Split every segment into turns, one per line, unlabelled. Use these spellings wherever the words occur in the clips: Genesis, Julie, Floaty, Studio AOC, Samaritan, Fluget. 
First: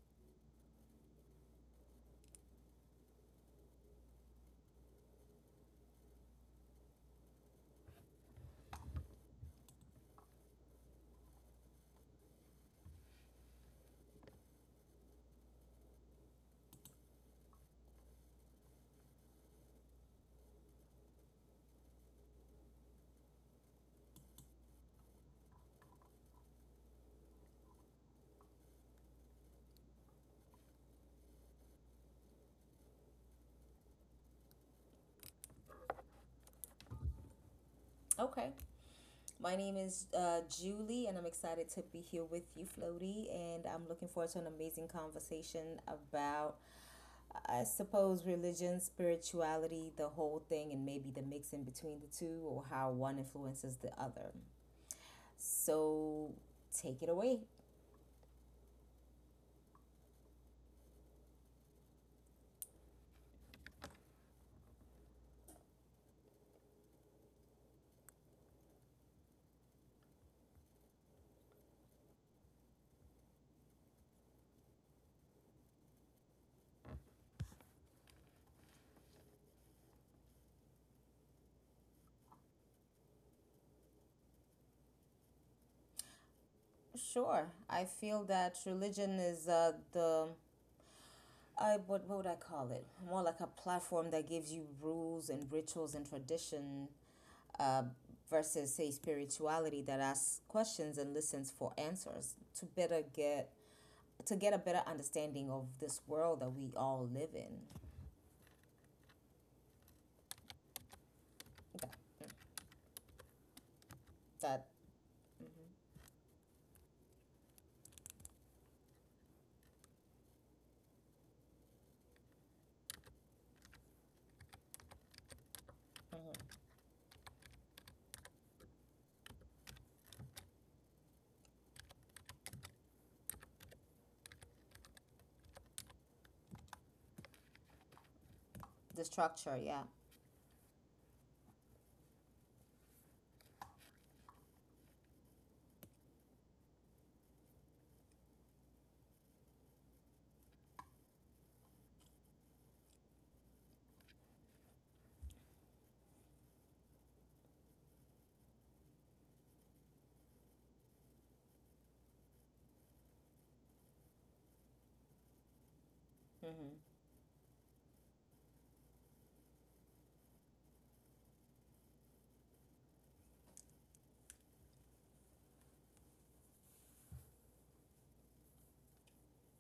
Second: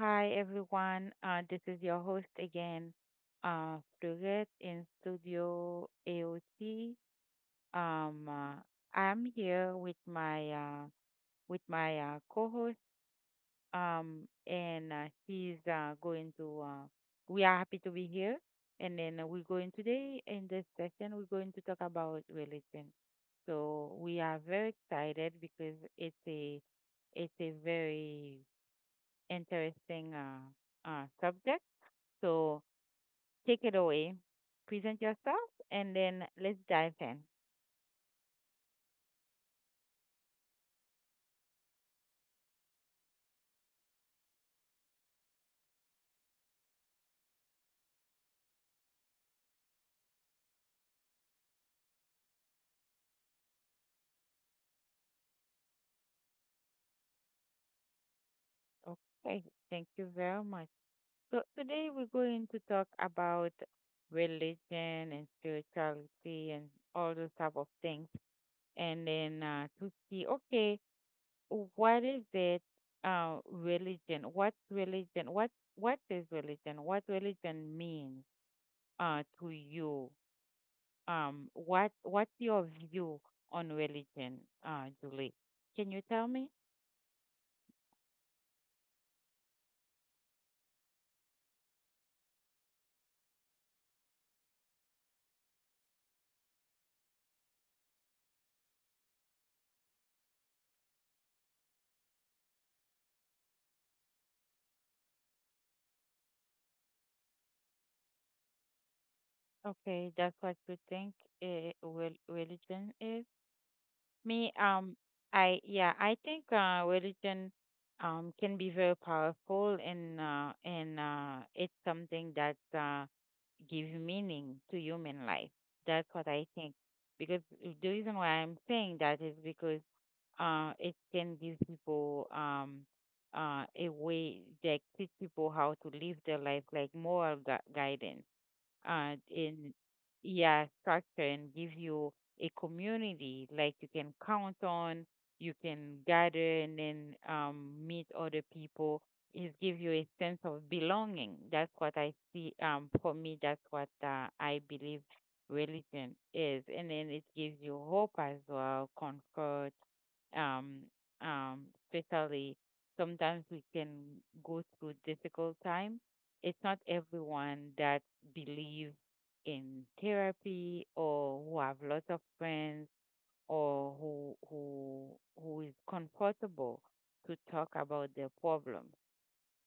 hi everyone. This is your host again, uh, Fluget in Studio AOC. Um, uh, I'm here with my co-host, and she's going to. We are happy to be here, and then we're going today in this session. We're going to talk about religion. So we are very excited because it's a very interesting subject. So take it away, present yourself, and then let's dive in.
Okay. My name is Julie, and I'm excited to be here with you, Floaty. And I'm looking forward to an amazing conversation about, I suppose, religion, spirituality, the whole thing, and maybe the mixing between the two, or how one influences the other. So take it away.
Okay, thank you very much. So today we're going to talk about religion and spirituality and all those type of things, and then to see, okay, what is it? Religion. What's religion? What is religion? What religion means? To you? What's your view on religion, Julie? Can you tell me?
Sure. I feel that religion is , what would I call it? More like a platform that gives you rules and rituals and tradition, uh, versus a spirituality that asks questions and listens for answers to better get a better understanding of this world that we all live in.
Okay, that's what you think uh,
That,
religion is. Me,
that.
I,
Mm-hmm.
yeah, I think religion can be very powerful, and it's something that gives meaning to human life. That's what I
Mm-hmm.
think. Because the reason why I'm saying that is because it can give people, a way that teach people how to live their life, like moral guidance
The structure,
in
yeah.
yeah, structure, and give you a community like you can count on, you can gather and then meet other people. It give you a sense of belonging. That's what I see, for me, that's what I believe religion is, and then it gives you hope as well, comfort, um, um, especially sometimes we can go through difficult time. It's not
Mm-hmm.
everyone that believes in therapy or who have lots of friends or who who is comfortable to talk about their problem.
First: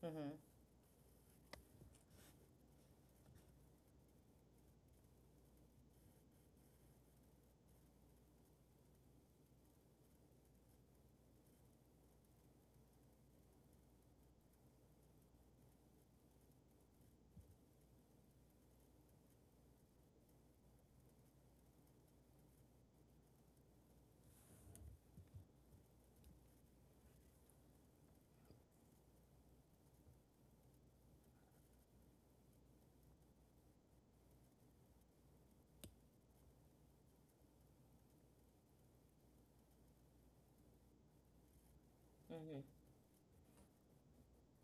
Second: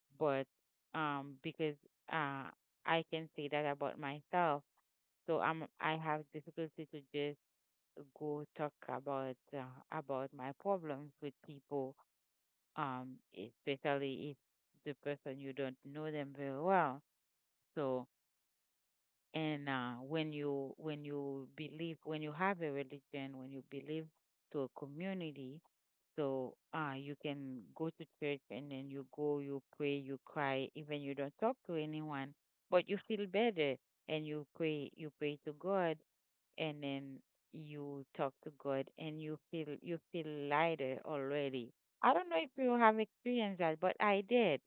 Mm-hmm.
But because uh, I can say that about myself, so I have difficulty to just go talk about my problems with people, um, especially if the person you don't know them very well. So, and when you believe, when you have a religion, when you believe to a community, so you can go to church and then you go, you pray, you cry, even you don't talk to anyone, but you feel better. And you pray to God and then you talk to God and you feel lighter already. I don't know if you have experienced that, but I did.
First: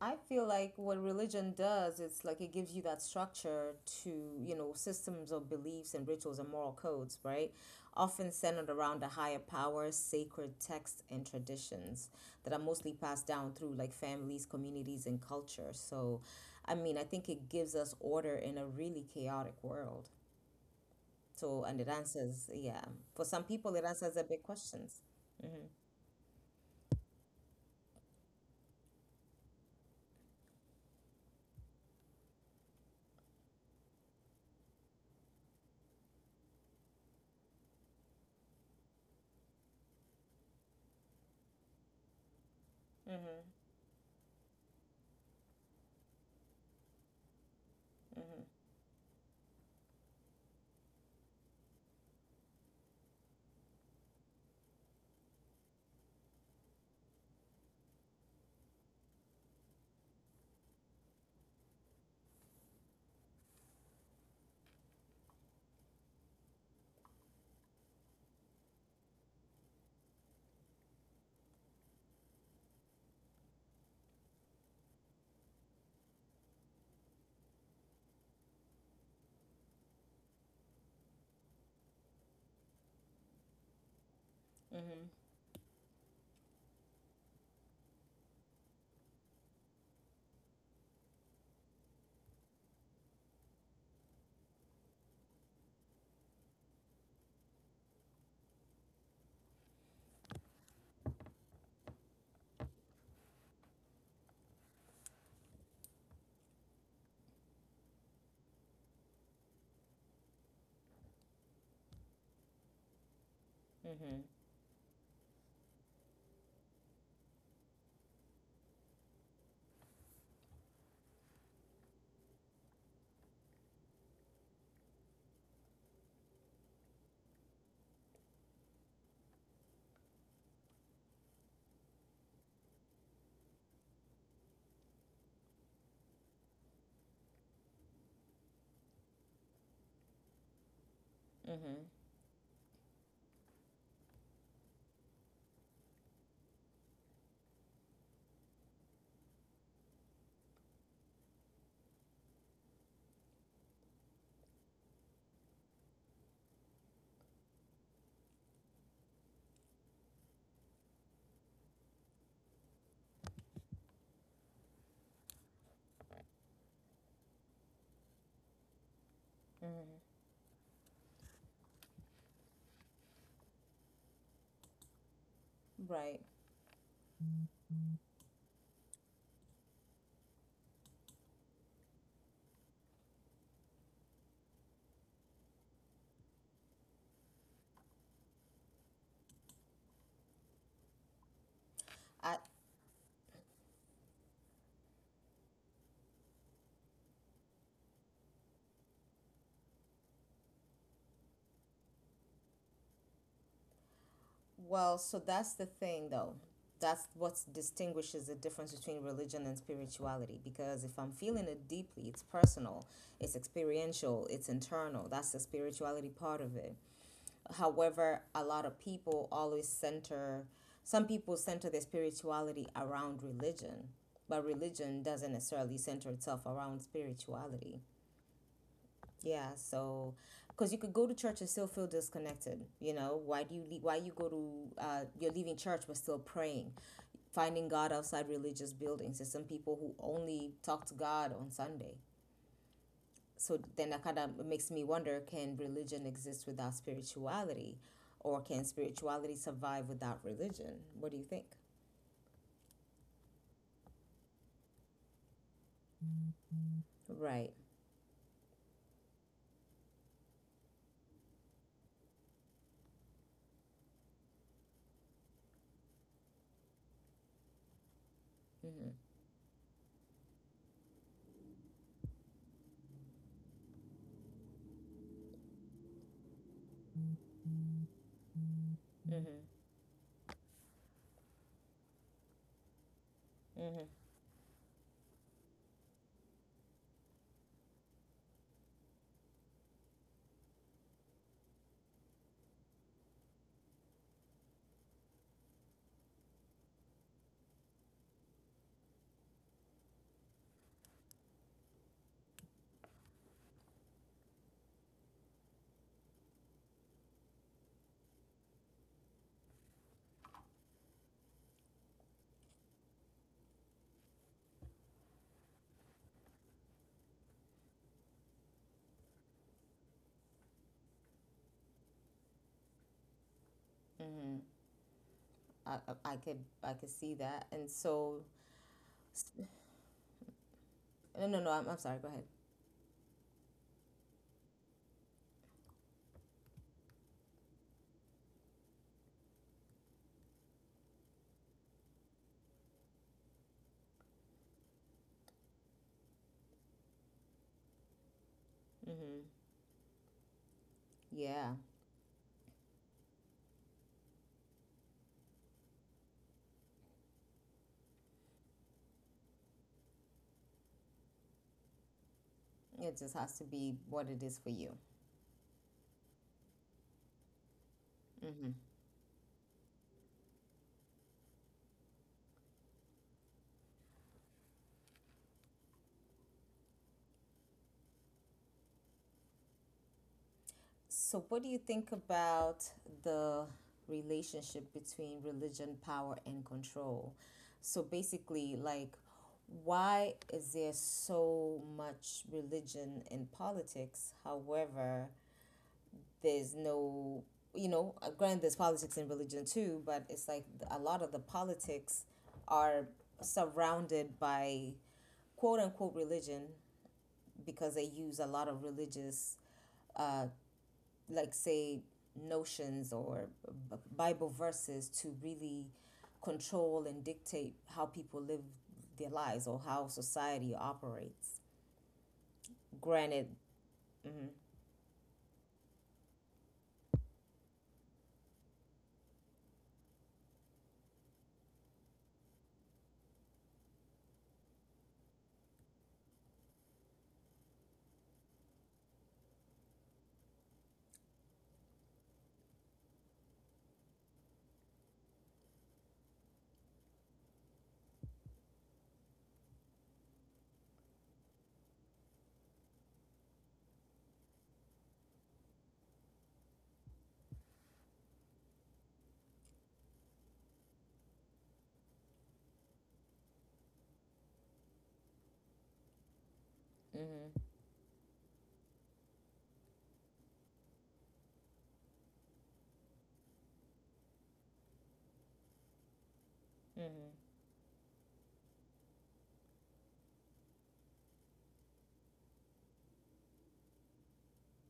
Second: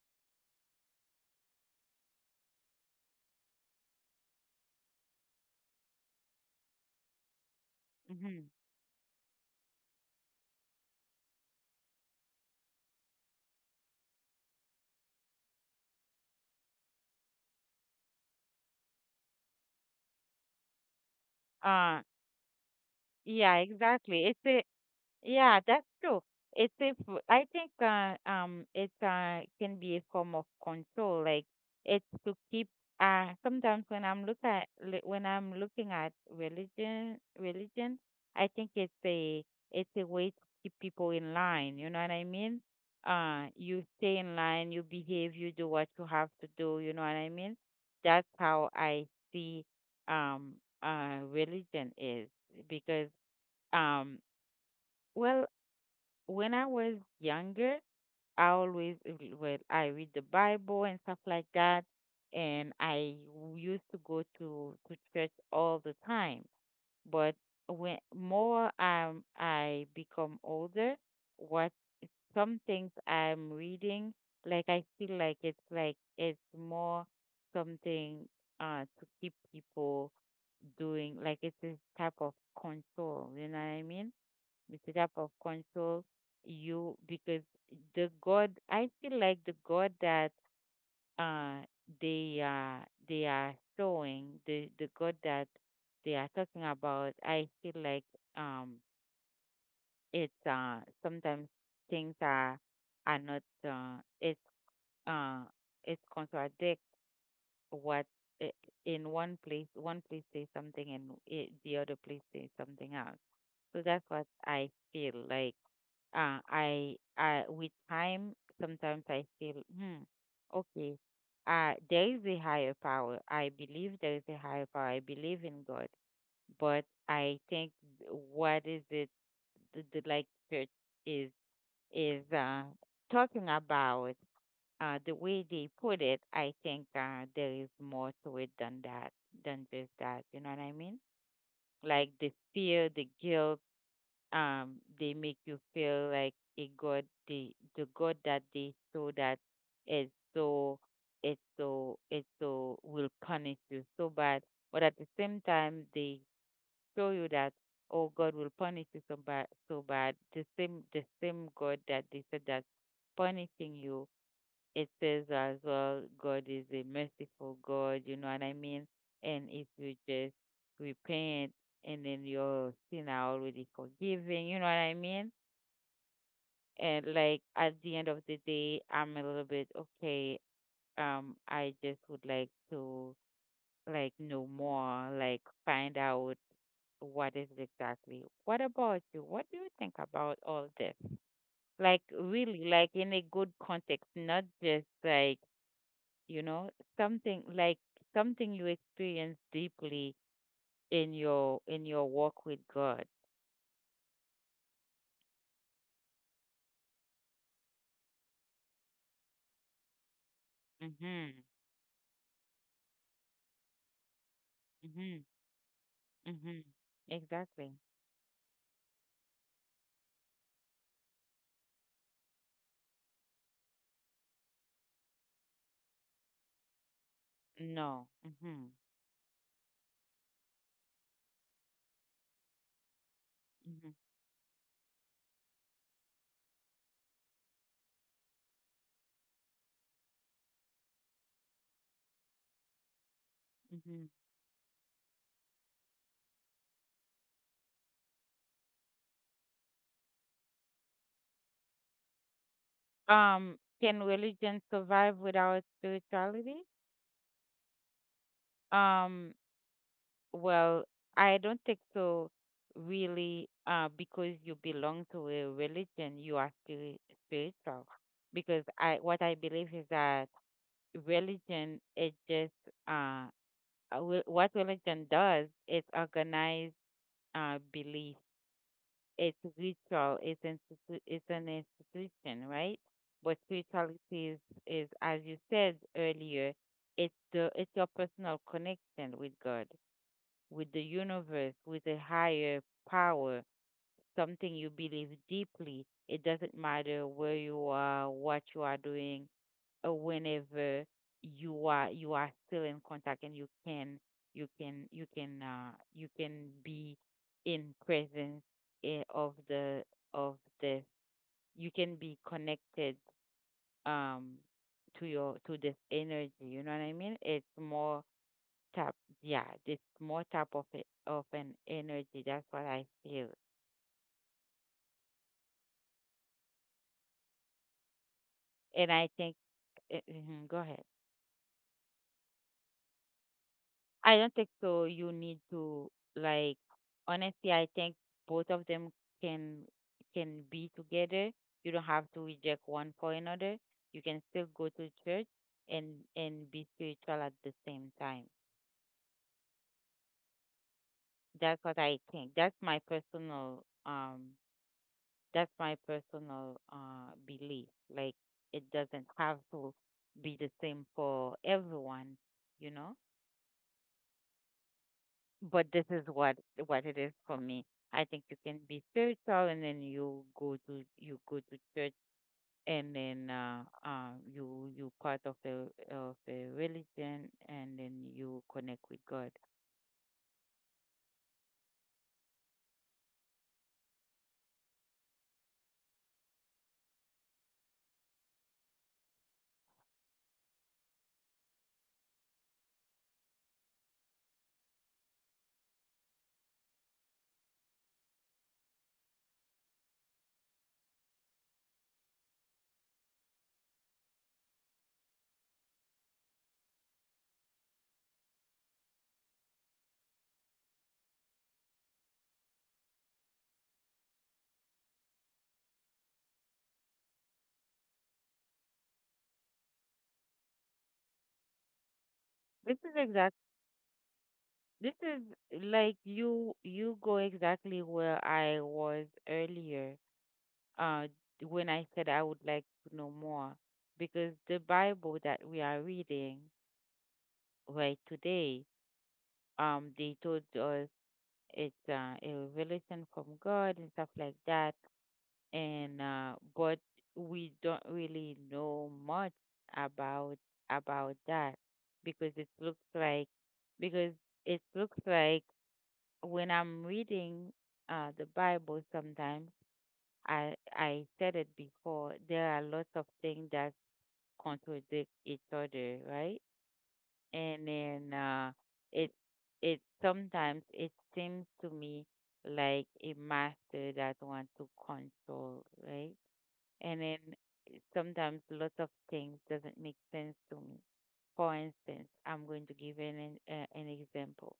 I feel like what religion does, it's like it gives you that structure , to systems of beliefs and rituals and moral codes, right? Often
Hmm.
centered around a higher power, sacred texts, and traditions that are mostly passed down through like families, communities, and culture. So, I mean, I think it gives us order in a really chaotic world. So, and it
Uh,
answers, yeah, for some
yeah,
people, it answers their
exactly. It's
big
a.
questions.
Yeah, that's true. It's if I think it can be a form of control. Like it's to keep, sometimes when I'm when I'm looking at religion, I think it's a way to keep people in line. You know what I mean?
Mm-hmm,
You stay in line, you behave, you do what you have to do. You know what I mean? That's
mm-hmm,
how I see um religion is, because um well when I was younger, I always re- well, I read the Bible and stuff like that, and I used to go to church all the time. But when more I become older, what some things I'm reading, like I feel like it's more something to keep people doing, like it's this type of control. You know what I mean?
mm-hmm,
The type of control you, because the God, I feel like the God that uh they are showing, the God that they are talking about, I feel like um it's, sometimes things are not it's uh it contradict what i- in one place says something, and it, the other place says something else. So that's
mm-hmm,
what I feel like. I with time, sometimes I feel, hmm, okay, there is a higher power. I believe there is a higher power. I believe in God, but I think th- what is it the, like, church is is uh, talking about, the way they put it. I think there is more to it than that, than just that. You know what I mean?
mm-hmm.
Like the fear, the guilt, they make you feel like a god. The god that they saw that is so, it's so, it's so will punish you so bad. But at the same time, they show you that, oh, God will punish you so bad, so bad. The same God that they said that punishing you, it says as well, God is a merciful God, you know what I mean? And if
Mm-hmm.
you just repent, and then your sin are already forgiven, you know what I mean?
Right.
And like at the end of the day, I'm a little bit okay. I just would like to, like, know more, like find out what is exactly. What about you? What do you think about all this? Like
I,
really, like in a good context, not just like, you know something like something you experience deeply in your walk with God.
Well, so that's the thing, though. That's what distinguishes the difference between religion and spirituality. Because if I'm feeling
Mhm.
it deeply, it's personal, it's experiential, it's internal.
Mhm.
That's the spirituality part of
Mhm,
it.
exactly.
However, a lot of people always center, some people center their spirituality around religion, but religion doesn't necessarily center itself around spirituality.
No, mhm.
Yeah, so because you could go to church and still feel disconnected. Why do you leave? Why
Mhm.
you go to You're leaving church but still praying, finding God outside religious buildings. There's some people who only talk to God on Sunday. So then that
Mhm.
kind of makes me wonder: can religion exist without spirituality, or can spirituality survive without religion? What do you think?
Can religion survive without spirituality?
Right.
um well, I don't think so, really. Because you belong to a religion, you are spiritual, because
Mm-hmm.
I, what I believe is that religion it just, uh what religion does is organize belief.
Mm-hmm.
It's ritual, it's it's an institution, right? But
Mm-hmm.
spirituality is as you said earlier, it's the, it's your personal connection with God, with the universe, with a higher power, something you believe deeply. It doesn't matter where you are, what you are doing, whenever you are, you are still in contact, and you can be in presence, eh, of the you can be connected um to your, to this energy, you know what I mean? Tap yeah it's more tap of of an energy. That's what I feel.
Mm-hmm. I I I could I could see that, and so
And I think, mhm, go ahead.
no, no, no, I'm sorry. Go ahead.
I don't think so. You need to, like, honestly, I think both of them can can be together. You don't have to reject one for another. You can still go to church and be spiritual at the same time.
Mm-hmm. Yeah,
That's what I think. That's my personal belief. Like it doesn't have to be the same for everyone. You
it
know.
just has to be what it is for you.
But this is what it is for me. I think you
Mm-hmm.
can be spiritual, and then you go to, you go to church, and then you, you part of the religion, and then you connect with God.
So, what do you think about the relationship between religion, power, and control? So, basically, like, why is there so much religion in politics? However, there's no, you know, granted, there's politics in religion too, but it's like a lot of the politics are surrounded by quote unquote religion because they use a lot of religious, uh, like say, notions or Bible verses to really control and dictate how people live their lives or how society operates.
This is
Granted,
exact.
mm-hmm,
This is like you go exactly where I was earlier. Uh, when I said I would like to know more, because the Bible that we are reading right today, they told us, it's a revelation from God and stuff like that. And but we don't really know much about about that, because it looks like, because it looks like when I'm reading the Bible, sometimes I said it before, there are lots of things that contradict each other, right?
mm-hmm,
And then it, it sometimes it seems to me like a master that wants to control, right?
mm-hmm,
And then, sometimes lots of things doesn't make sense to me. For instance, I'm going to give an example.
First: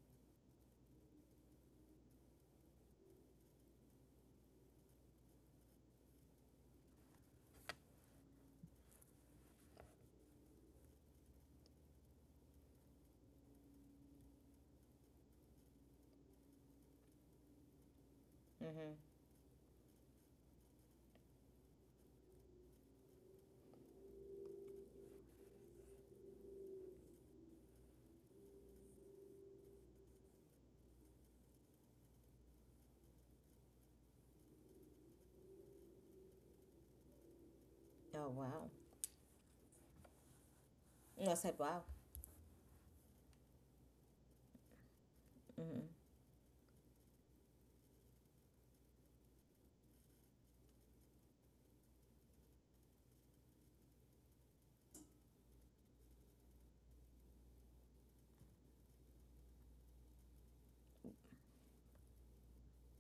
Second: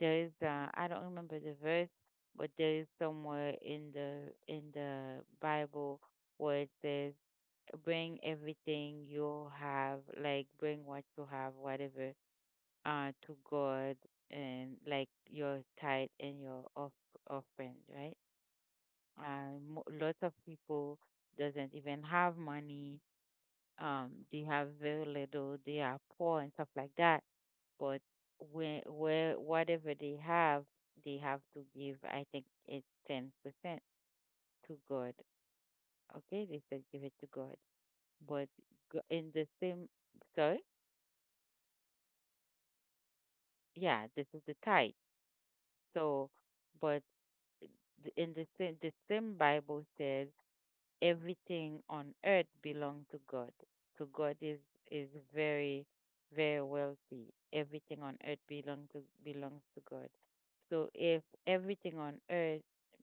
There is I don't remember the verse, but there is somewhere in the Bible where it says bring everything you have, like bring what you have, whatever, to God, and like your tithe and your offering, right?
mm-hmm.
Lots of people doesn't even have money. They have very little. They are poor and stuff like that. But where, whatever they have to give. I think it's 10% to God. Okay, they said give it to God.
Oh
But
wow,
in the same, sorry,
I said wow.
yeah, this is the tithe.
Mm-hmm.
So, but in the same Bible says everything on earth belongs to God. So God is very very wealthy. Everything on earth belongs to, belongs to God. So if everything on earth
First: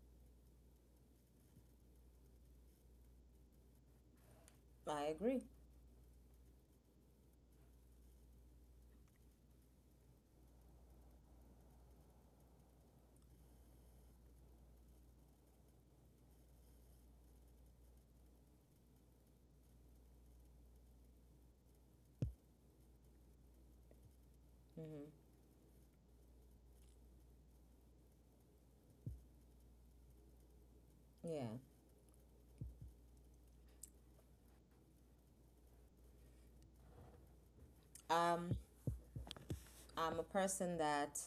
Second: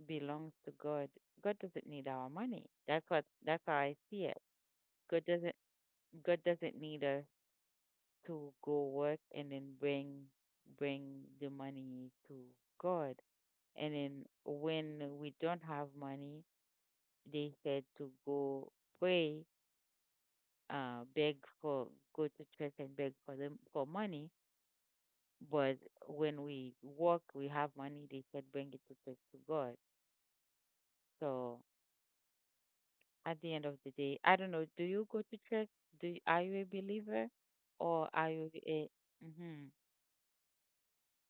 belongs to God, God doesn't need our money. That's what, that's how I see it.
I
God
agree.
doesn't God doesn't need us to go work and then bring the money to God. And then when we don't have money, they said to go pray, beg for go to church and beg for them for money.
Mm-hmm.
But when we work, we have money, they said bring it to church to God.
Yeah.
So at the end of the day, I don't know. Do you go to church? Do you, are you a believer, or are you
Um,
a? Mhm.
I'm a person that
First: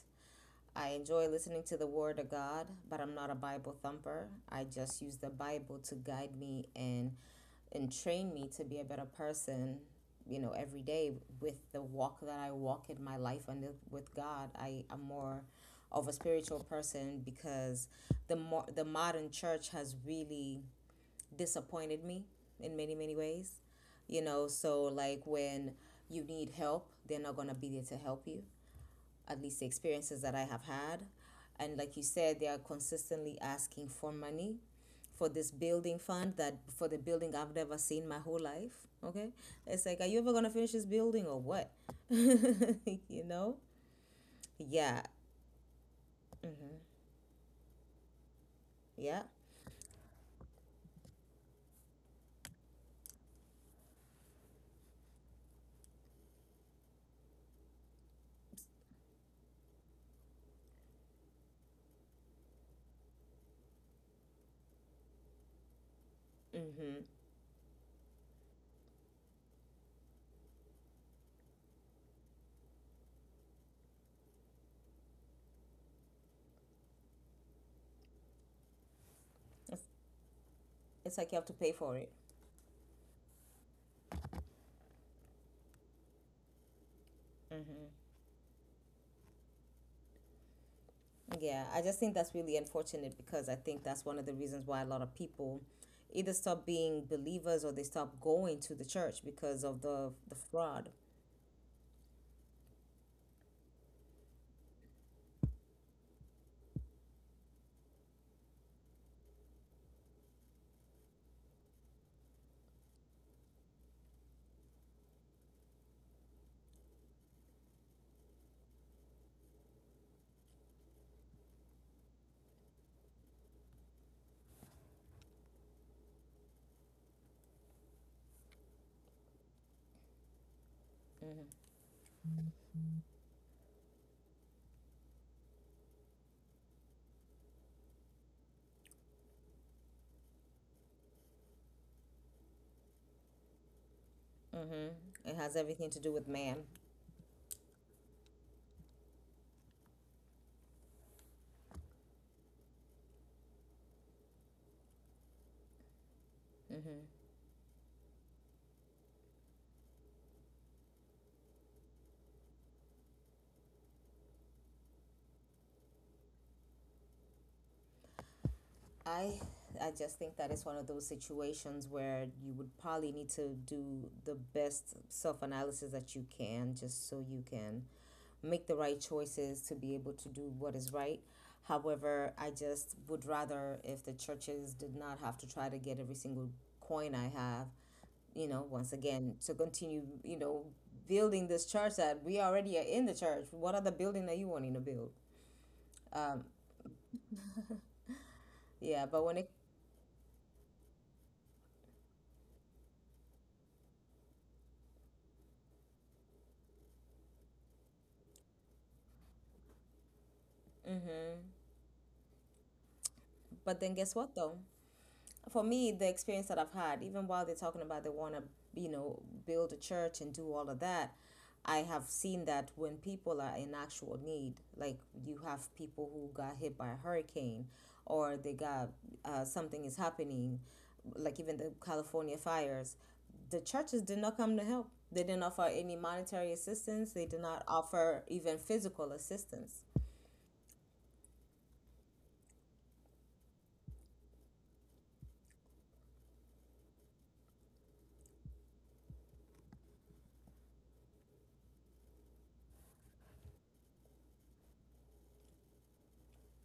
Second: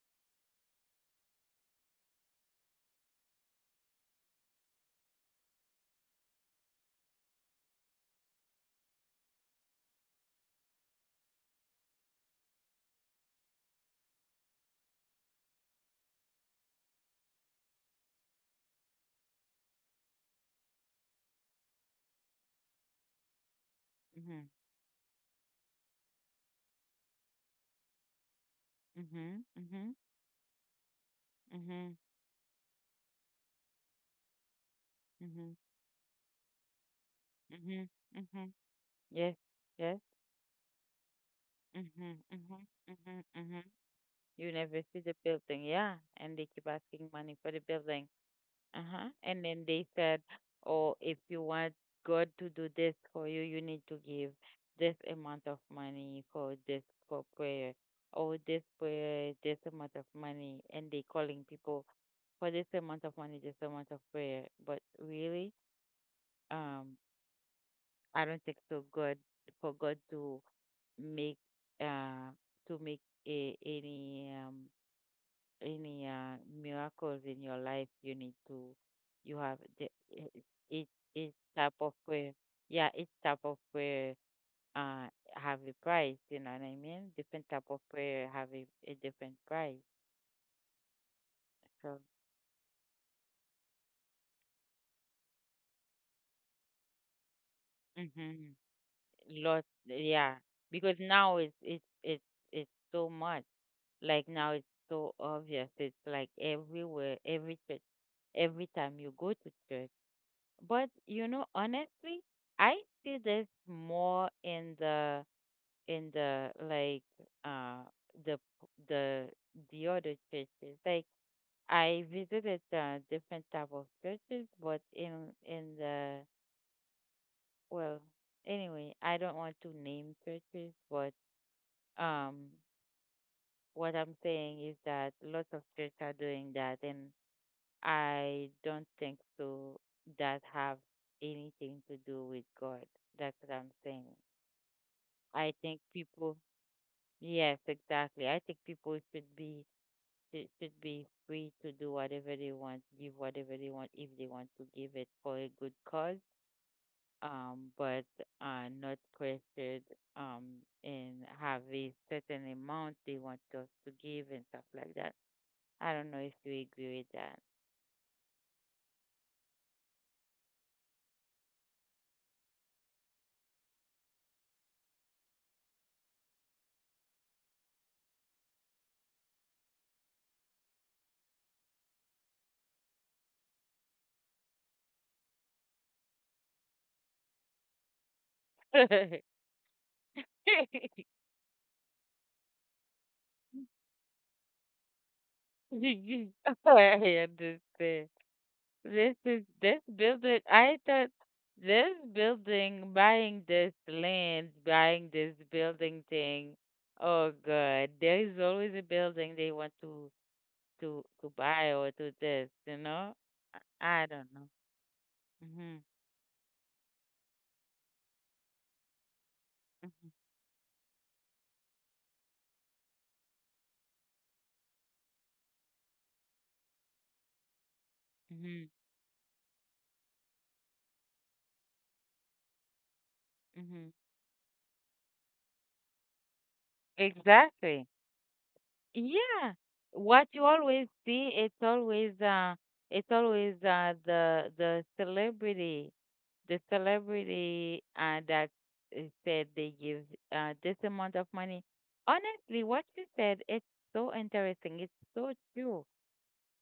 I enjoy listening to the Word of God, but I'm not a Bible thumper. I just use the Bible to guide me and train me to be a better person. You know, every day with the walk that I walk in my life and with God, I am more of a spiritual person because the more the modern church has really disappointed me in many many ways. You know,
Mhm.
so like when you need help, they're not gonna be there to help you, at
Mhm.
least the
Mhm.
experiences that I have had. And like
Mhm.
you said, they are consistently asking for money for this
Mhm,
building fund, that for the building I've never
mhm,
seen my whole
mhm.
life. Okay.
Yes,
It's like,
yes.
are you ever going to finish this building or what?
Mhm, mhm,
You
mhm,
know?
mhm. You never see
Yeah.
the building, yeah. And they keep
Mm-hmm.
asking money for the building. Uh-huh.
Yeah.
And then they said, "Oh, if you want God to do this for you, you need to give this amount of money for this for prayer, or this prayer, this amount of money." And they calling people for this amount of money, this amount of prayer. But really, um,
Mm-hmm.
I don't think so God for God make uh to make any any miracles in your life you need to you have
It's,
the each
it's like you
each
have to pay
type of
for it.
prayer yeah each type of prayer uh have a price, you know what I mean, different type of
Mm-hmm.
prayer have a different price
Yeah. I
so
just think that's really unfortunate because I think that's one of the reasons why a lot of people either stop being believers or they stop
hmm
going to the church
lot
because of the,
yeah
the fraud.
because now it's it's so much. Like now it's so obvious. It's like everywhere, every church, every time you go to church. But you know, honestly, I see this more in the like uh the the the other churches. Like I visited different type of churches, but in the well, anyway, I don't want to name churches, but
Mm-hmm.
um, what I'm saying is that lots of churches are doing that, and I don't think so that have anything to do with God. That's what I'm saying.
Mm-hmm. It
I
has
think
everything to do with
people,
man.
yes, exactly. I think people should be should be free to do whatever they want, give whatever they want if they want to give it for a good cause.
Mm-hmm.
But not pressured um and have a certain amount they want us to give and stuff like that. I don't know if you agree
I I just think that it's one of those situations where you would probably need to do the best self analysis that you can, just so you can make the right choices to be able to do what is right. However, I just would rather if the churches did not have to try to get every single coin I have,
with
once
that.
again, to continue, building this church that we already are in the church. What other building are you wanting to build? Uh,
I understand.
Yeah,
This
but
is this building. I thought this building, buying this land, buying this building thing. Oh God, there is always a building they want to to buy or to this. You know,
but then
I
guess
don't
what
know.
though? For
Mhm.
me, the experience that I've had, even while they're talking about they want to, build a church and do all of that, I have seen that when people are in actual need, like you have people who got hit by a hurricane, or they
Mhm.
got something is happening, like even the California fires, the
Mhm.
churches did not come to help. They didn't offer any monetary assistance. They did not
Exactly.
offer even physical
Yeah.
assistance.
What you always see, it's always the celebrity the celebrity that said they give, this amount of money. Honestly, what you said, it's so interesting. It's so true.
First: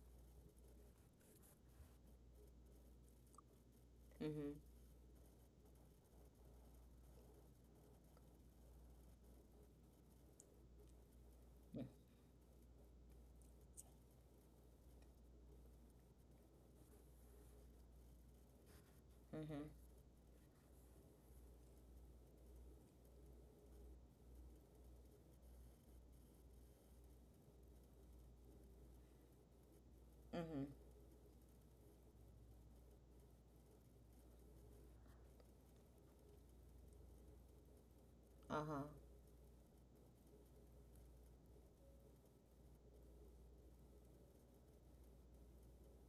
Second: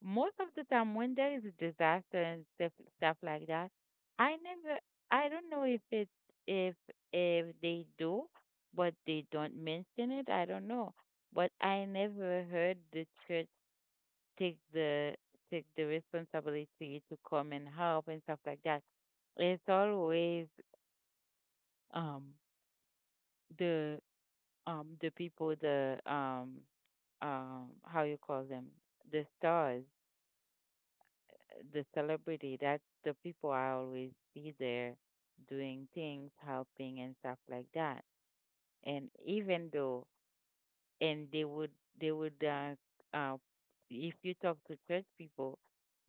Most of the time, when there is a disaster and stuff like that, I
Mm-hmm.
never, I don't know if it, if if they do, but they don't mention it. I don't know, but I never heard the church take the responsibility to come and help and stuff like that. It's
Mm-hmm.
always um the the people the how you call them, the stars,
Mm-hmm.
the celebrity, that's the people I always see there doing things, helping and stuff like that.
Uh-huh.
And even though and they would they would uh, uh if you talk to church people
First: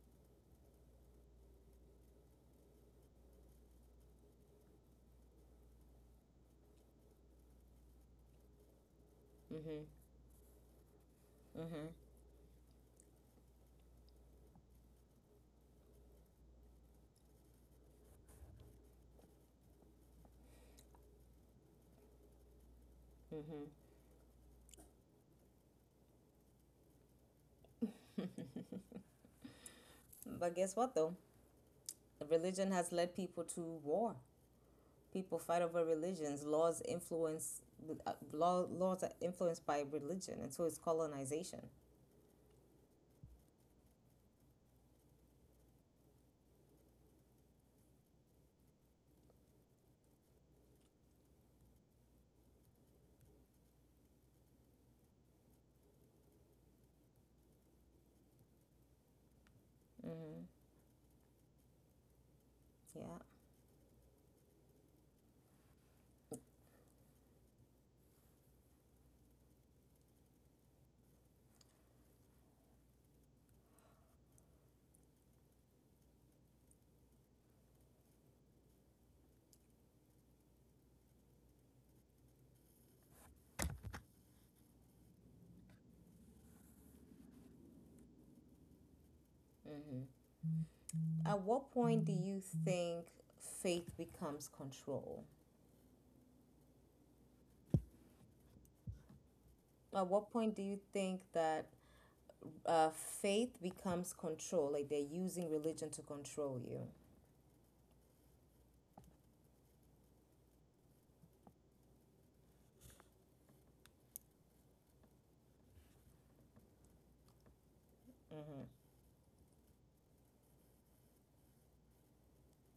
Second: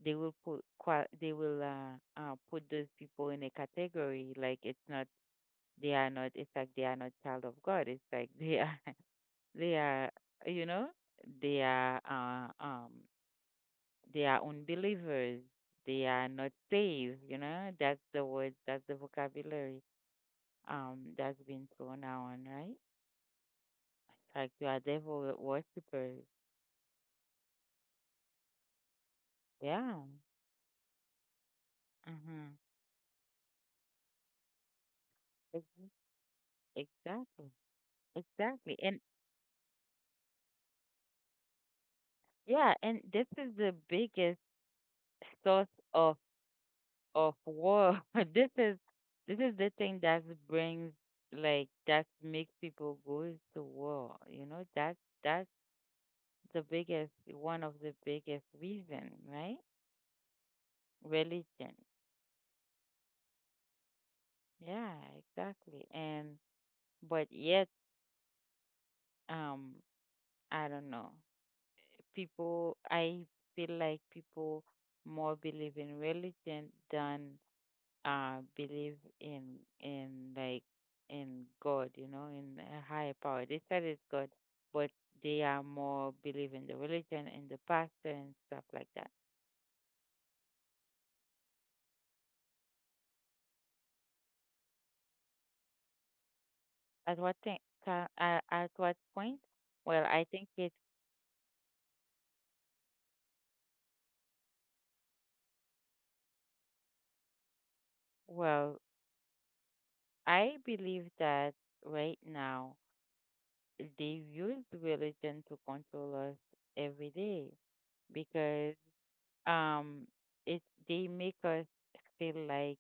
they will they will put those people in a category like it's not they are not, it's like they are not child of God, it's like they are they
Mm-hmm.
are, you know, they
Mm-hmm.
are uh, um, they are unbelievers. They are not saved. You know, that's the word. That's the vocabulary. That's been thrown around, right?
Mm-hmm.
Like you are devil worshippers. Yeah.
But guess what though?
Mm-hmm.
Religion has led people to war. People fight over religions. Laws
Exactly.
influence uh, law,
Exactly. And
laws are influenced by religion, and so it's colonization.
yeah, and this is the biggest source of of war. This is this is the thing that brings like that makes people go to war. You know that that's the biggest one of the biggest reason, right?
Mm-hmm.
Religion.
Yeah.
Yeah, exactly. And but yet, um, I don't know. People, I feel like people more believe in religion than believe in in like in God, you know, in a higher power. They said it's God, but they are more believe in the religion, in the pastor and stuff like that.
Mm-hmm. At what point do you think faith becomes control?
At what thing, at what point? Well,
At
I
what
think
point do
it's
you think that uh, faith becomes control? Like they're using religion to control you.
well, I believe that right now they use religion to control us every day
Mm-hmm.
because um it they make us feel like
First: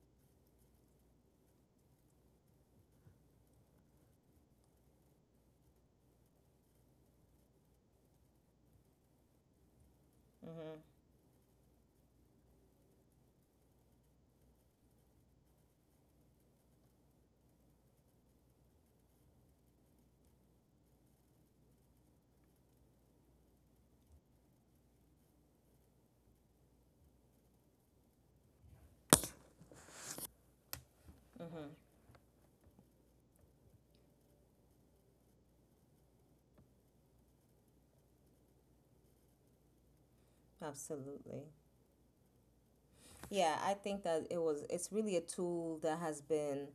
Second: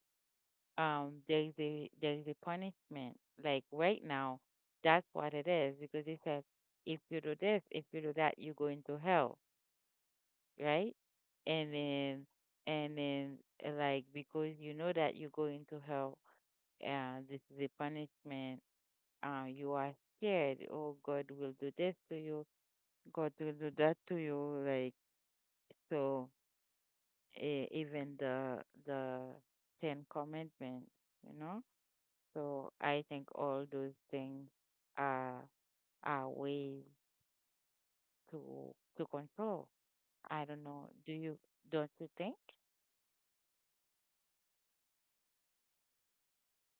there's a punishment like right now, that's what it is, because it says if you do this, if you do that, you go into hell,
Mm-hmm.
right? And then and then like, because you know that you go into hell and this is a punishment, you are scared, oh god will do this to you, god will do that to you, like, so even the ten commandments, you know.
Mm-hmm.
So I think all those things are are ways to control. I don't know. Do you,
Absolutely.
don't you think?
Yeah, I think that it's really a tool that has been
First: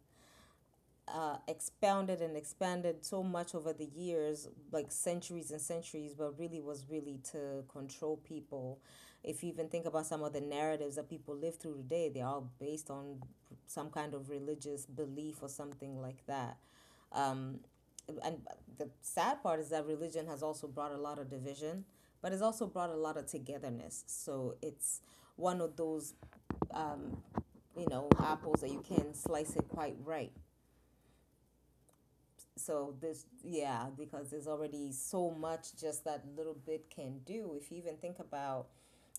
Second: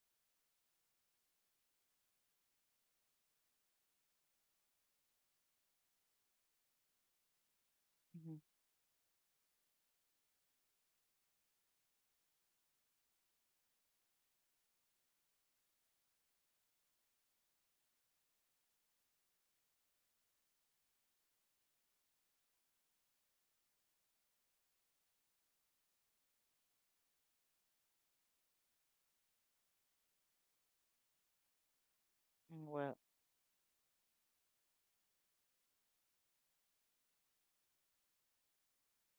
expounded and expanded so much over the years, like centuries and centuries, but really was really to control
Mhm.
people. If you even think about some of the narratives that people live through today, they're all based on some kind of religious belief or something like that. Um, and the sad part is that religion has also brought a lot of division, but it's also brought a lot of togetherness. So it's one of those, you know, apples that you can slice it quite right.
Mm, well,
So this, yeah, because there's already so much just that little bit can do. If you even think about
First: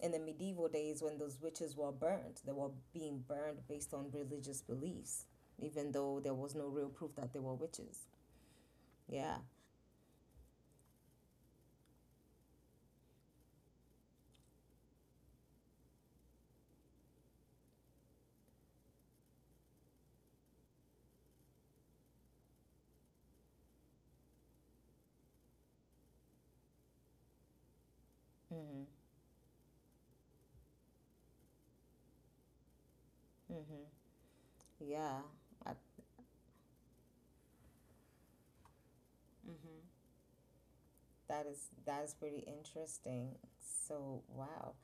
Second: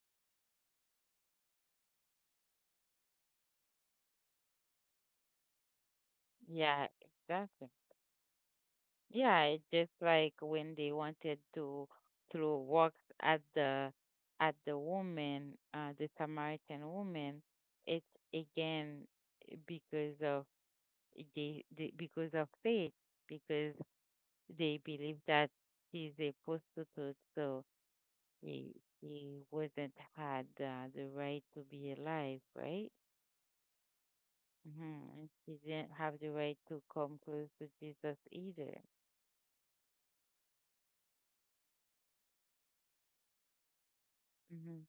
in the medieval days when those witches were burned, they were being burned based on religious beliefs, even though there was no real
yeah,
proof that they were
exactly.
witches. Yeah.
Yeah, it's just like when they wanted to throw rocks at the woman, the Samaritan woman. It's again because of they because of faith, because they believe that she's a prostitute, so He
Mm-hmm.
he wouldn't had the right to be alive, right?
Mm-hmm. Yeah,
hmm He
I,
didn't have the right to come close to Jesus either.
that is pretty interesting. So, wow.
Hmm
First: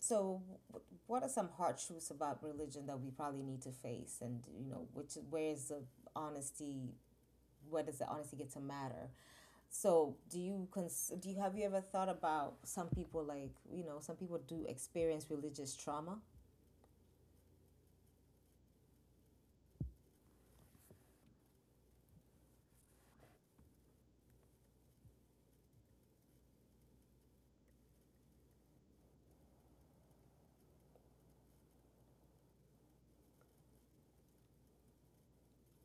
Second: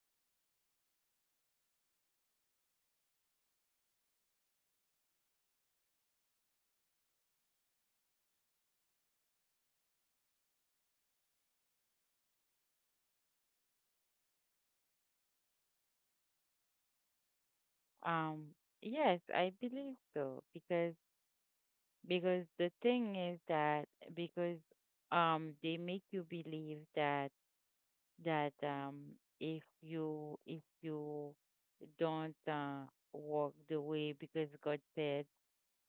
So, what are some hard truths about religion that we probably need to face? And, you know, which where is the honesty? Where does the honesty get to matter? So, do you cons- do you have you ever thought about, some people like, you know some people do experience religious trauma?
Um, yes, I believe so because the thing is that because they make you believe that that if you don't walk the way because God said,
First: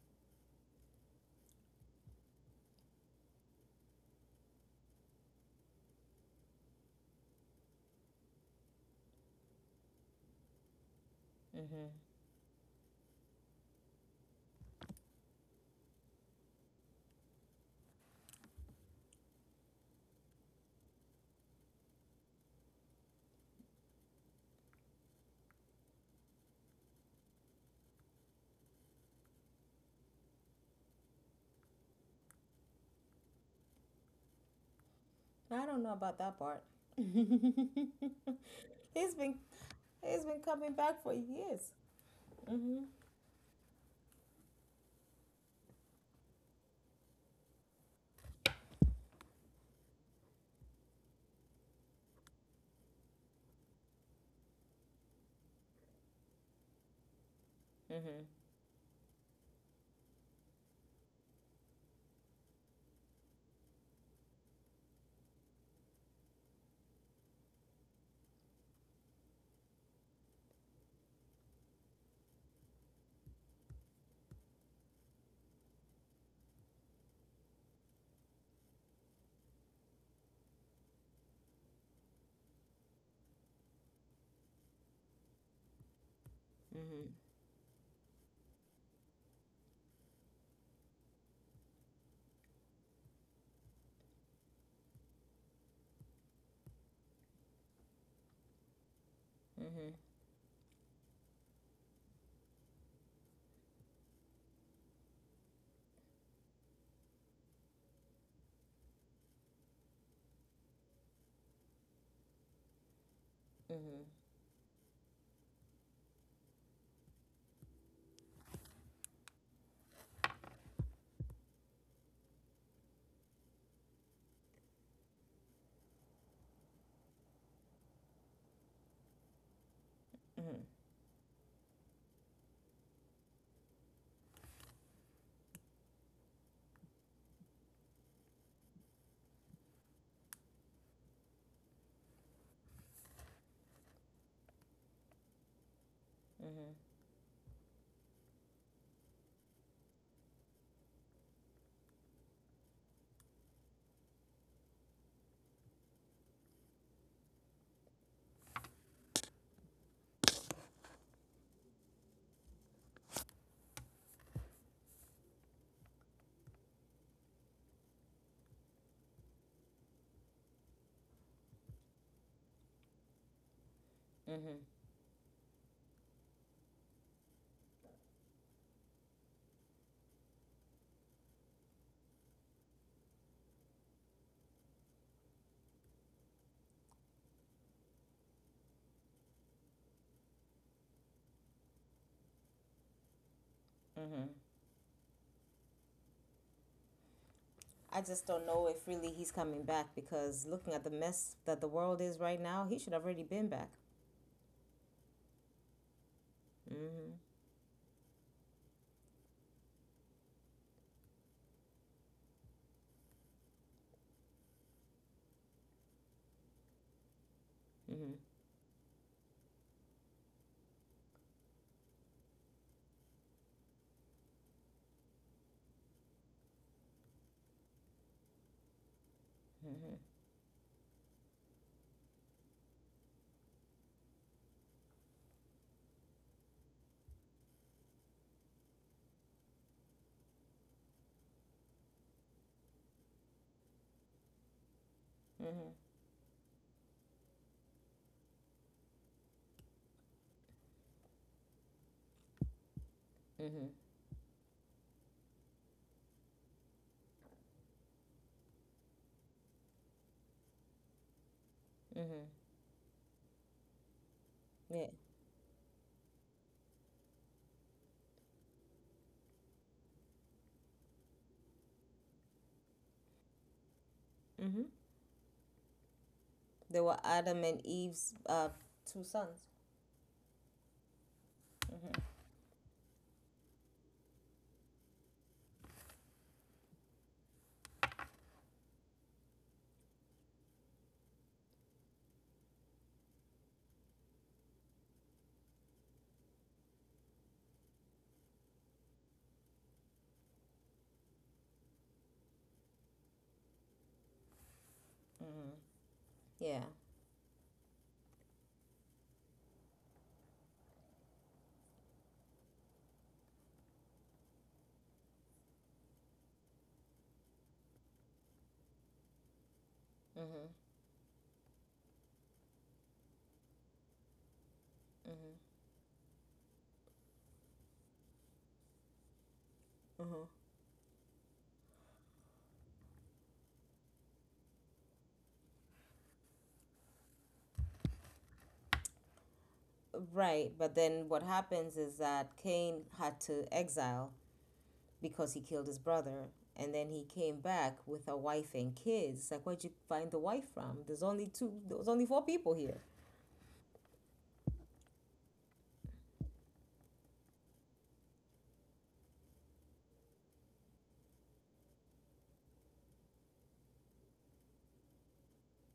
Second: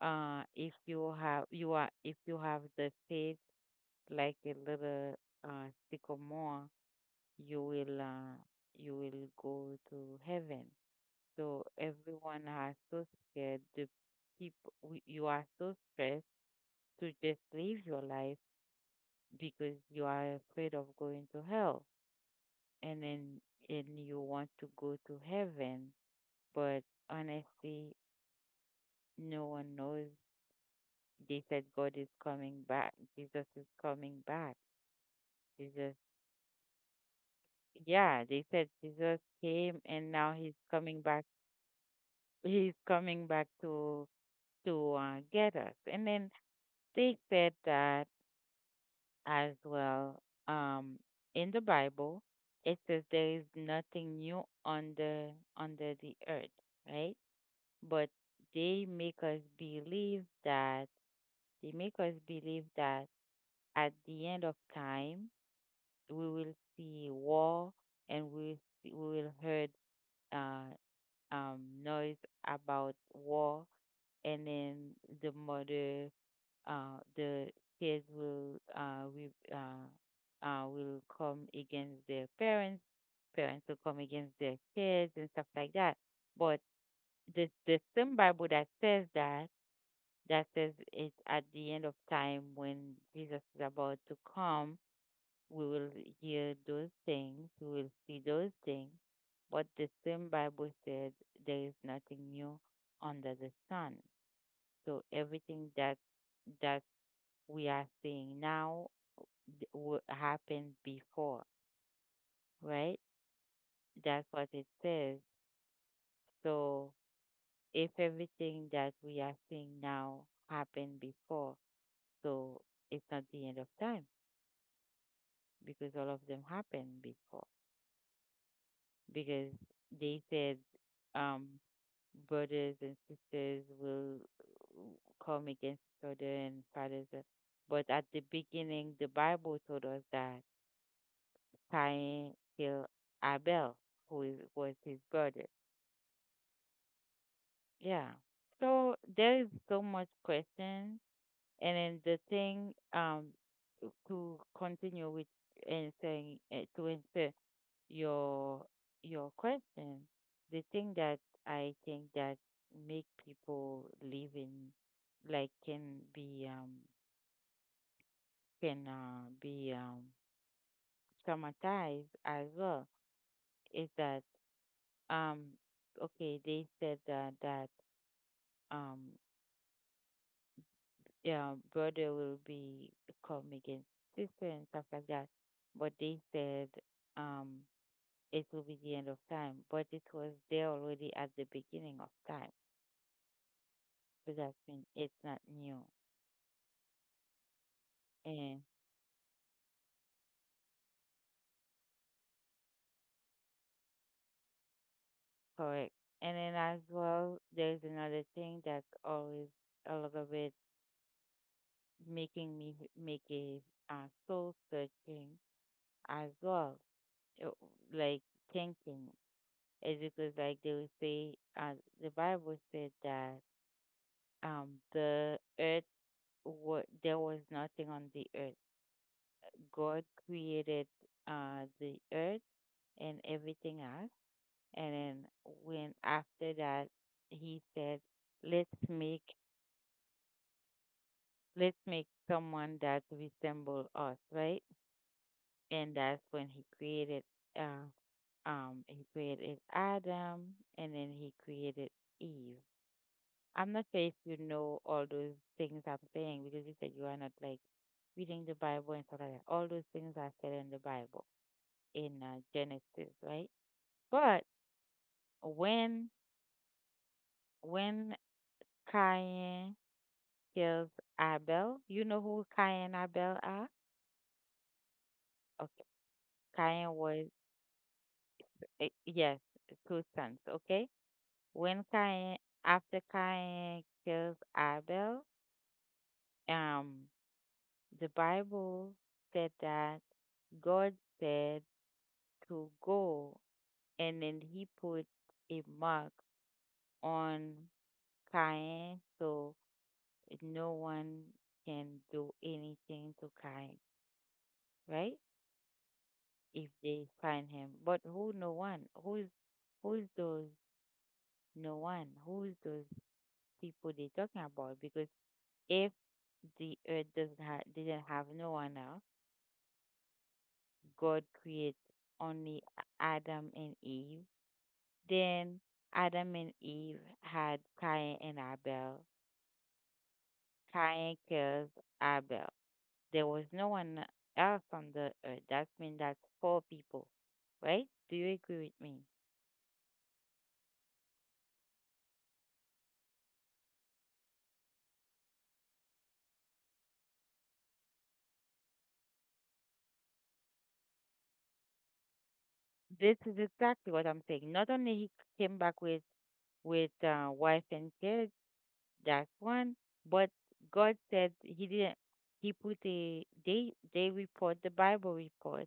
if you have, you are, if you have the faith like a little sycamore, you will uh, you will go to heaven. So
Mm-hmm.
everyone are so scared. You are so stressed to just live your life because you are afraid of going to hell, and then and you want to go to heaven, but honestly, no one knows. They said God is coming back. Jesus is coming back.
I don't
Jesus
know about that part.
yeah, they said
he's
Jesus
been
came and
he's
now
been
he's
coming
coming
back for
back.
years.
He's
Mm-hmm.
coming back to get us. And then they said that as well. In the Bible, it says there is nothing new under under the earth, right? But
Mm-hmm.
they make us believe that they make us believe that at the end of time we will see war and we will heard. Uh, noise about war, and then the mother, the kids will we will come against their parents. Parents will come against their kids and stuff like that. But
Mm-hmm.
the same Bible that says that says it's at the end of time when Jesus is about to come we will hear those things, we will see those things. But
Mm-hmm.
the same Bible said there is nothing new under the sun. So everything that that we are seeing now d- happened before, right?
Mm-hmm.
That's what it says. So if everything that we are seeing now happened before, so it's not the end of time because all of them happened before. Because they said, um, brothers and sisters will come against each other and fathers. But at the beginning, the Bible told us that Cain killed Abel, who was his brother.
Mm-hmm.
Yeah. So there is so much question, and then the thing to continue with and saying to insert your your question, the thing that I think that make people live in like can be can uh, be um traumatized as well is that
Mm-hmm.
um okay they said that um yeah brother will be come against sister and stuff like that, but they said, um it will be the end of time but it was there already at the beginning of time.
Mm-hmm.
Because it's not new.
I just don't know
And
if really he's coming back because looking at the mess that the world is right now, he should have already been back.
correct. And then as
Mm-hmm.
well, there's another thing that's always a little bit making me make a soul searching as well. uh,
Mm-hmm.
Like thinking is because like they will say uh, the Bible said that the earth there was nothing on the earth.
Mm-hmm.
God created the earth and everything else. And then when after that, he said, "Let's make let's make someone that resemble us, right?"
Mm-hmm.
And that's when uh, he created Adam, and then he created Eve.
Mm-hmm.
I'm not sure if you know all those things I'm saying because you said you are not like reading the Bible and stuff like that. All those things are said in the Bible
Mm-hmm.
in Genesis, right? But
Yeah.
when when Cain kills Abel. You know who Cain and Abel are?
Mm-hmm.
Okay.
They were
Cain was,
Adam and Eve's two sons.
yes, two sons, okay? When
Mm-hmm.
Cain, after Cain kills Abel, um, the Bible said that God said to go, and then he put a mark on Cain so no one can do anything to Cain, right?
Mm-hmm. Yeah.
If they find him. But who no one? Who is those no one? Who is those people they talking about? Because if the earth doesn't have didn't have no one else,
Mm-hmm.
God creates only Adam and Eve.
Mm-hmm.
Then Adam and Eve had Cain and Abel.
Mm-hmm.
Cain kills Abel. There was no one else on the earth. That means that's four people, right? Do you agree with me?
Right. But then what happens is that Cain had to exile because he killed his brother. And then he came back with a wife and kids. Like, where'd you find the wife from? There's only two, there's only four people here.
This is exactly what I'm saying. Not only he came back with wife and kids, that's one, but God said he didn't. He put a they report the Bible report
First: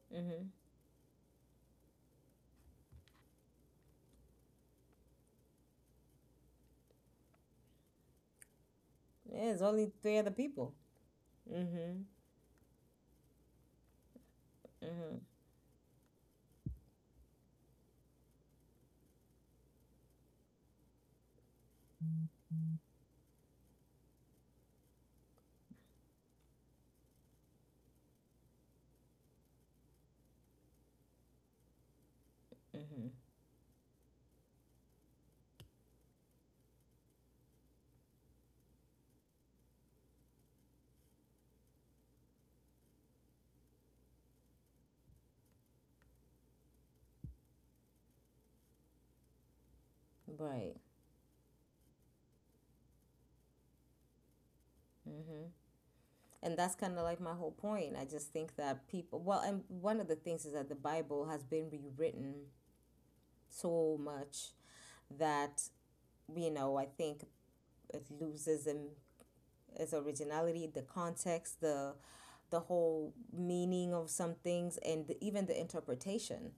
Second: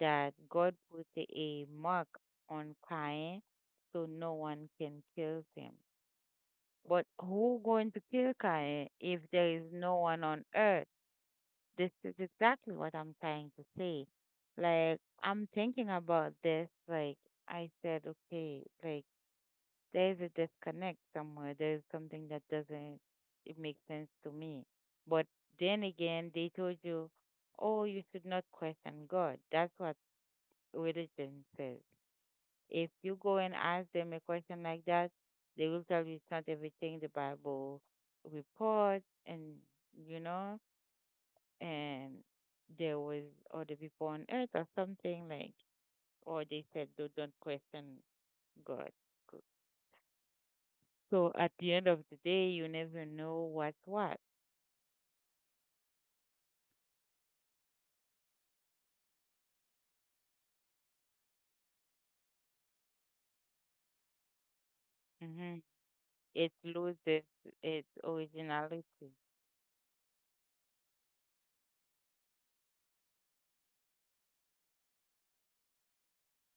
that
Mm-hmm.
God put a mark on Cain, so no one can kill him. But who going to kill Cain if there
Yeah, there's
is
only
no
three
one
other
on
people.
earth? This
Mm-hmm.
is exactly what I'm trying to say. Like,
Mm-hmm.
I'm thinking about this. Like, I said, okay, like, there's a disconnect somewhere. There's something that doesn't it make sense to me. But then again, they told you, oh, you should not question God. That's what religion says. If
Mm-hmm.
you go and ask them a question like that, they will tell you it's not everything the Bible reports, and you know and there was other people on earth or something like, or they said, "Do don't question God."
Right.
So at the end of the day, you never know what's what.
And that's kind of like my whole point. I just think that people, well, and one of the things is that the Bible has been rewritten so much
Hmm.
that, you
It
know, I
loses
think
its
it loses
originality.
and its originality, the context, the whole meaning of some things, and the, even the interpretation.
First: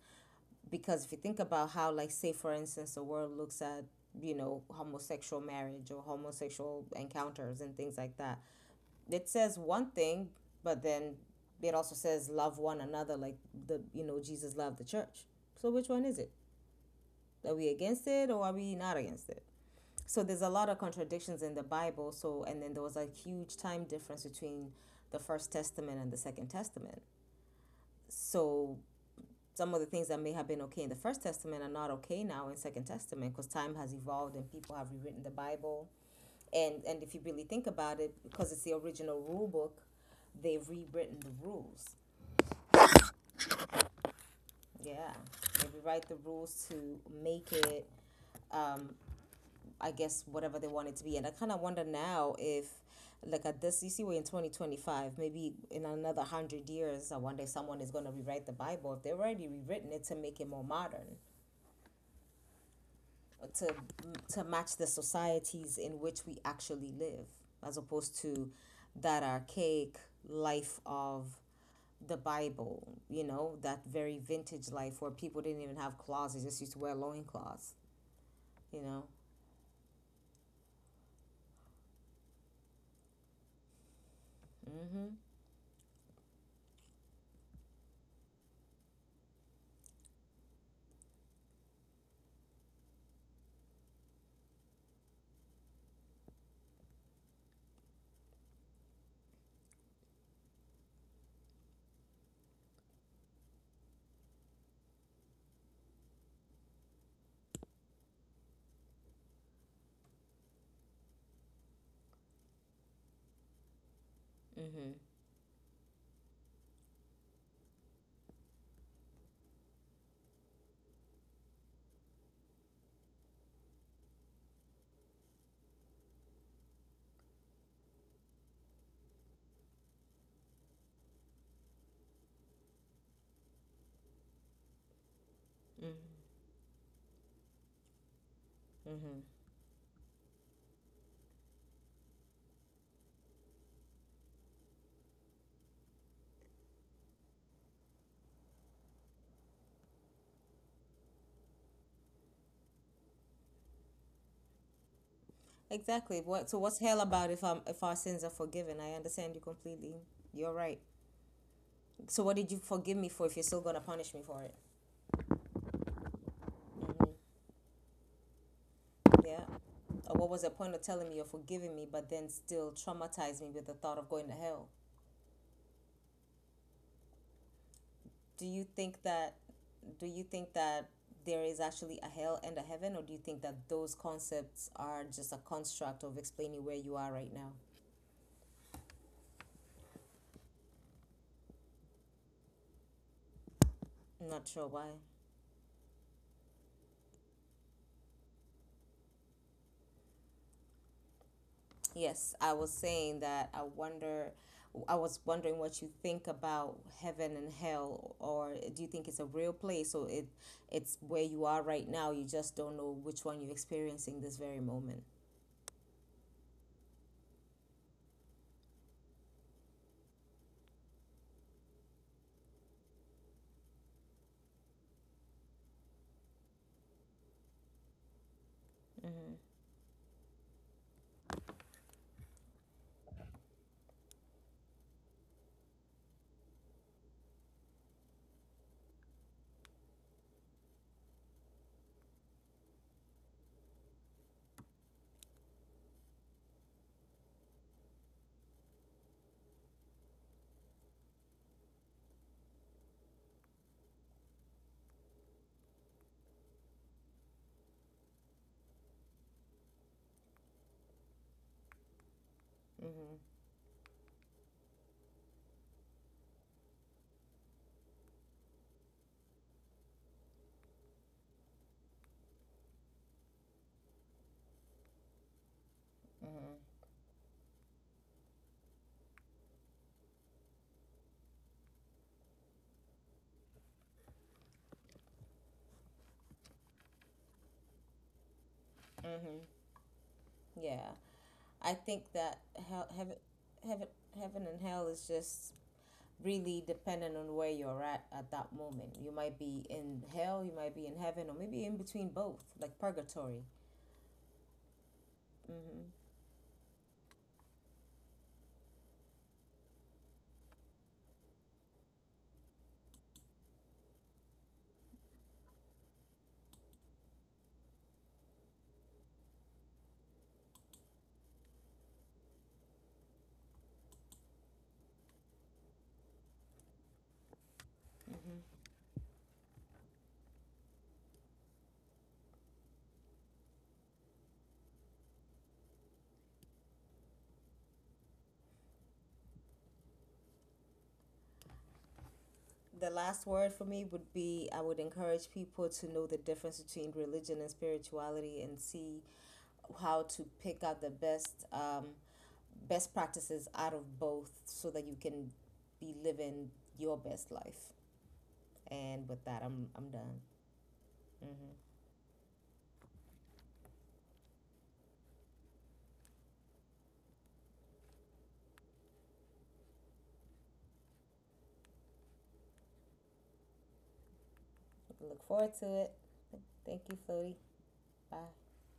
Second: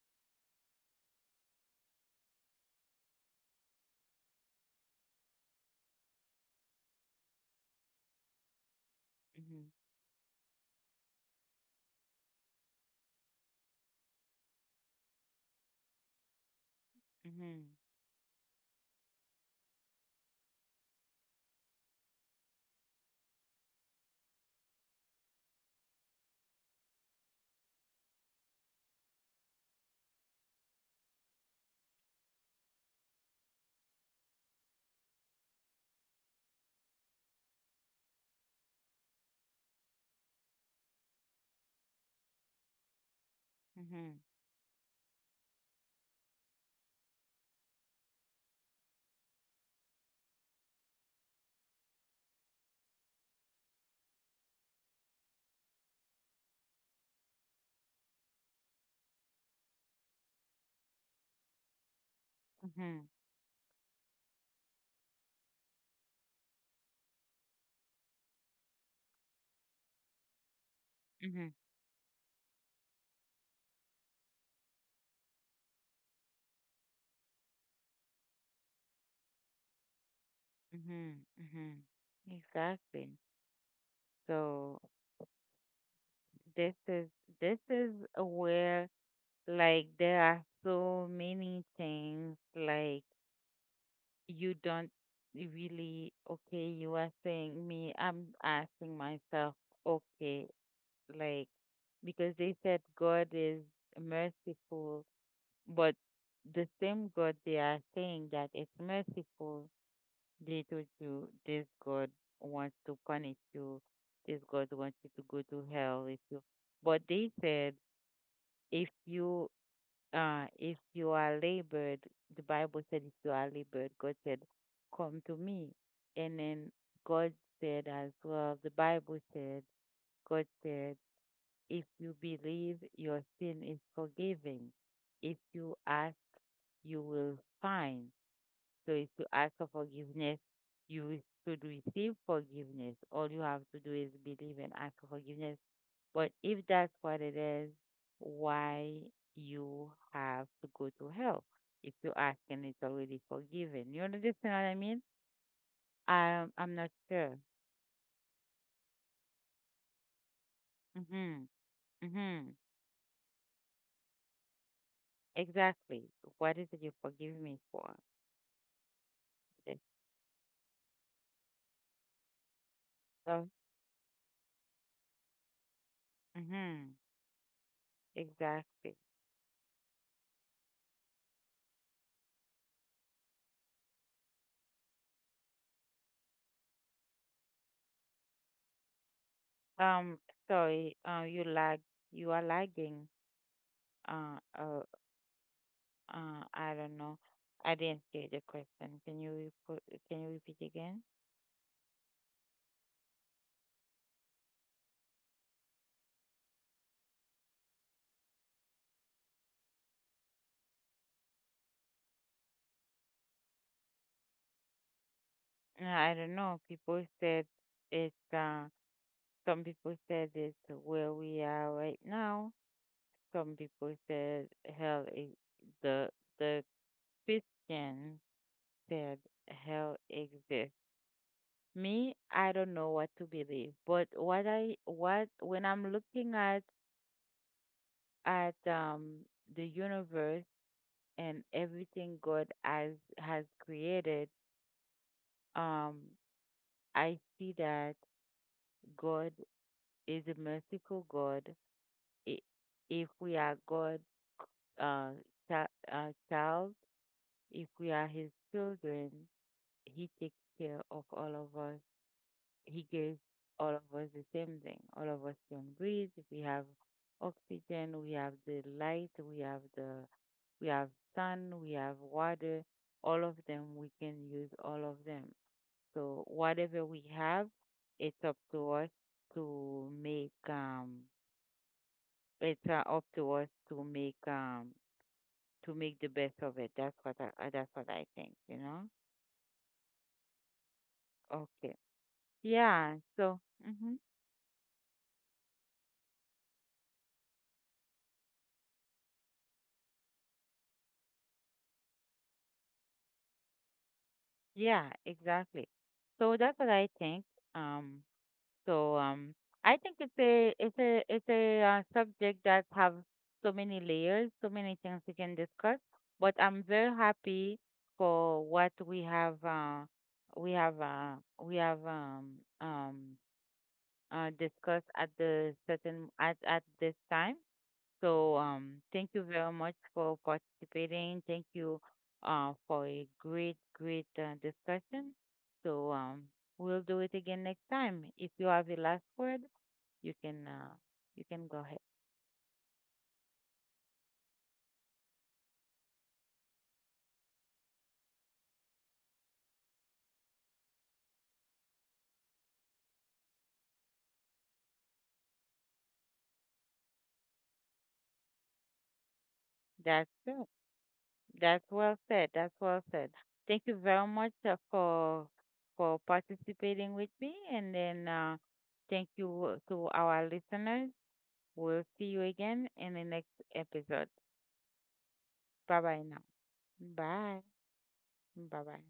Because if you think about how, like say for instance, the world looks at, homosexual marriage or homosexual encounters and things like that, it says
Hmm.
one thing, but then it also says love one another. Like the, Jesus loved the church. So which one is it? Are
Hmm.
we against it, or are we not against it? So there's a lot of contradictions in the Bible. So, and then there was a huge time difference between the first testament and the second testament. So some of the things that may have been okay in the first testament are not okay now in second testament, because time has evolved and people have rewritten the Bible. And if you really think about it, because it's the original rule book, they've rewritten the rules.
Hmm.
Yeah, they rewrite the rules to make it, um, I guess, whatever they want it to be. And I kind of wonder now if, like at this, you see, we're in 2025. Maybe in another 100 years, I wonder if someone is going to rewrite the Bible, if they've already rewritten it to make it more modern,
Hmm.
to to match the societies in which we actually live, as opposed to that archaic life
Hmm.
of the Bible. That very vintage life where people didn't even have clothes; they just used to wear loincloths. You know.
Hmm. Hmm. Exactly. So
Mhm.
this is this is where, like, there are so many things, like, you don't really. Okay, you are saying me, I'm asking myself, okay, like, because they said God is merciful, but the same god they are saying that it's merciful, they told you this god wants to punish you, this god wants
Mhm.
you to go to hell if you. But they said, if you if you are labored, the Bible said, if you are labored, God said, come to me. And then God said as well, the Bible said, God said, if you believe, your sin is forgiven. If you ask,
Mhm.
you will find. So if you
Mhm.
ask for forgiveness, you should receive forgiveness. All you have to do is believe and ask for forgiveness, but if that's what it is, why you have to go to hell? If you ask and it's already forgiven. You understand what I mean?
Exactly. What, so
I'm
what's
not
hell about
sure.
if our sins are forgiven? I understand you completely. You're right.
Mm-hmm.
So what
Mm-hmm.
did you forgive me for if you're still gonna punish me for it?
Exactly. What is it you
Mm-hmm.
forgive me for?
Yeah.
Yes.
Or what was the point of telling me you're forgiving me but then still traumatize me
So,
with the thought of going to hell?
mm-hmm.
Do you think
Exactly.
that do you think that there is actually a hell and a heaven, or do you think that those concepts are just a construct of explaining where you are right now?
Um, Sorry, you lag, you are lagging. Uh,
I'm not
uh,
sure why.
I don't know. I didn't hear the question. Can you repeat, repeat again?
Yes, I was saying that I wonder, I was wondering what you think about heaven and hell, or do you think it's a real place, or it, it's where you are right now, you just don't know which one you're experiencing this very moment?
I don't know. People said it's some people said it's where we are right now. Some people said hell e- the the Christian said
Mm-hmm.
hell exists. Me, I don't know what to believe. But what when I'm looking at the universe and everything God has created, um I see that God is a merciful God. i- if we are God uh, child, if we are His children, He takes care of all of us. He gives
Mm-hmm.
all of us the same thing. All of us can breathe. We have oxygen. We have the light. We have the we have sun. We have water. All of them we can use. All of them. So
Mm-hmm.
whatever we have, it's up to us to make. It's up to us to make. To make the best of it. That's what I think, you know?
Mm-hmm. Yeah,
Okay.
I think that hell,
Yeah,
heaven,
so hmm
heaven, heaven and hell is just really dependent on where you're at that moment. You might be in hell, you might be in heaven, or maybe in between both, like purgatory.
yeah, exactly.
Mm-hmm.
So that's what I think. Um, so um, I think it's a subject that have so many layers, so many things we can discuss. But I'm very happy for what we have uh, we have um, discussed at the certain at this time. So
Mm-hmm.
thank you very much for participating. Thank you for a great, great discussion. So we'll do it again next time. If you have the last word, you can uh, you can go ahead.
The last word for me would be I would encourage people to know the difference between religion and spirituality, and see how to pick out the best, best practices out of both so that you can be living your best life. And with that, I'm
That's
done.
it.
Mm-hmm.
That's well said. That's well said. Thank you very much for participating with me, and then thank you to our listeners. We'll see you again in the next episode.
Look forward to
Bye
it.
bye now.
Thank you,
Bye.
Floaty. Bye.
Bye bye.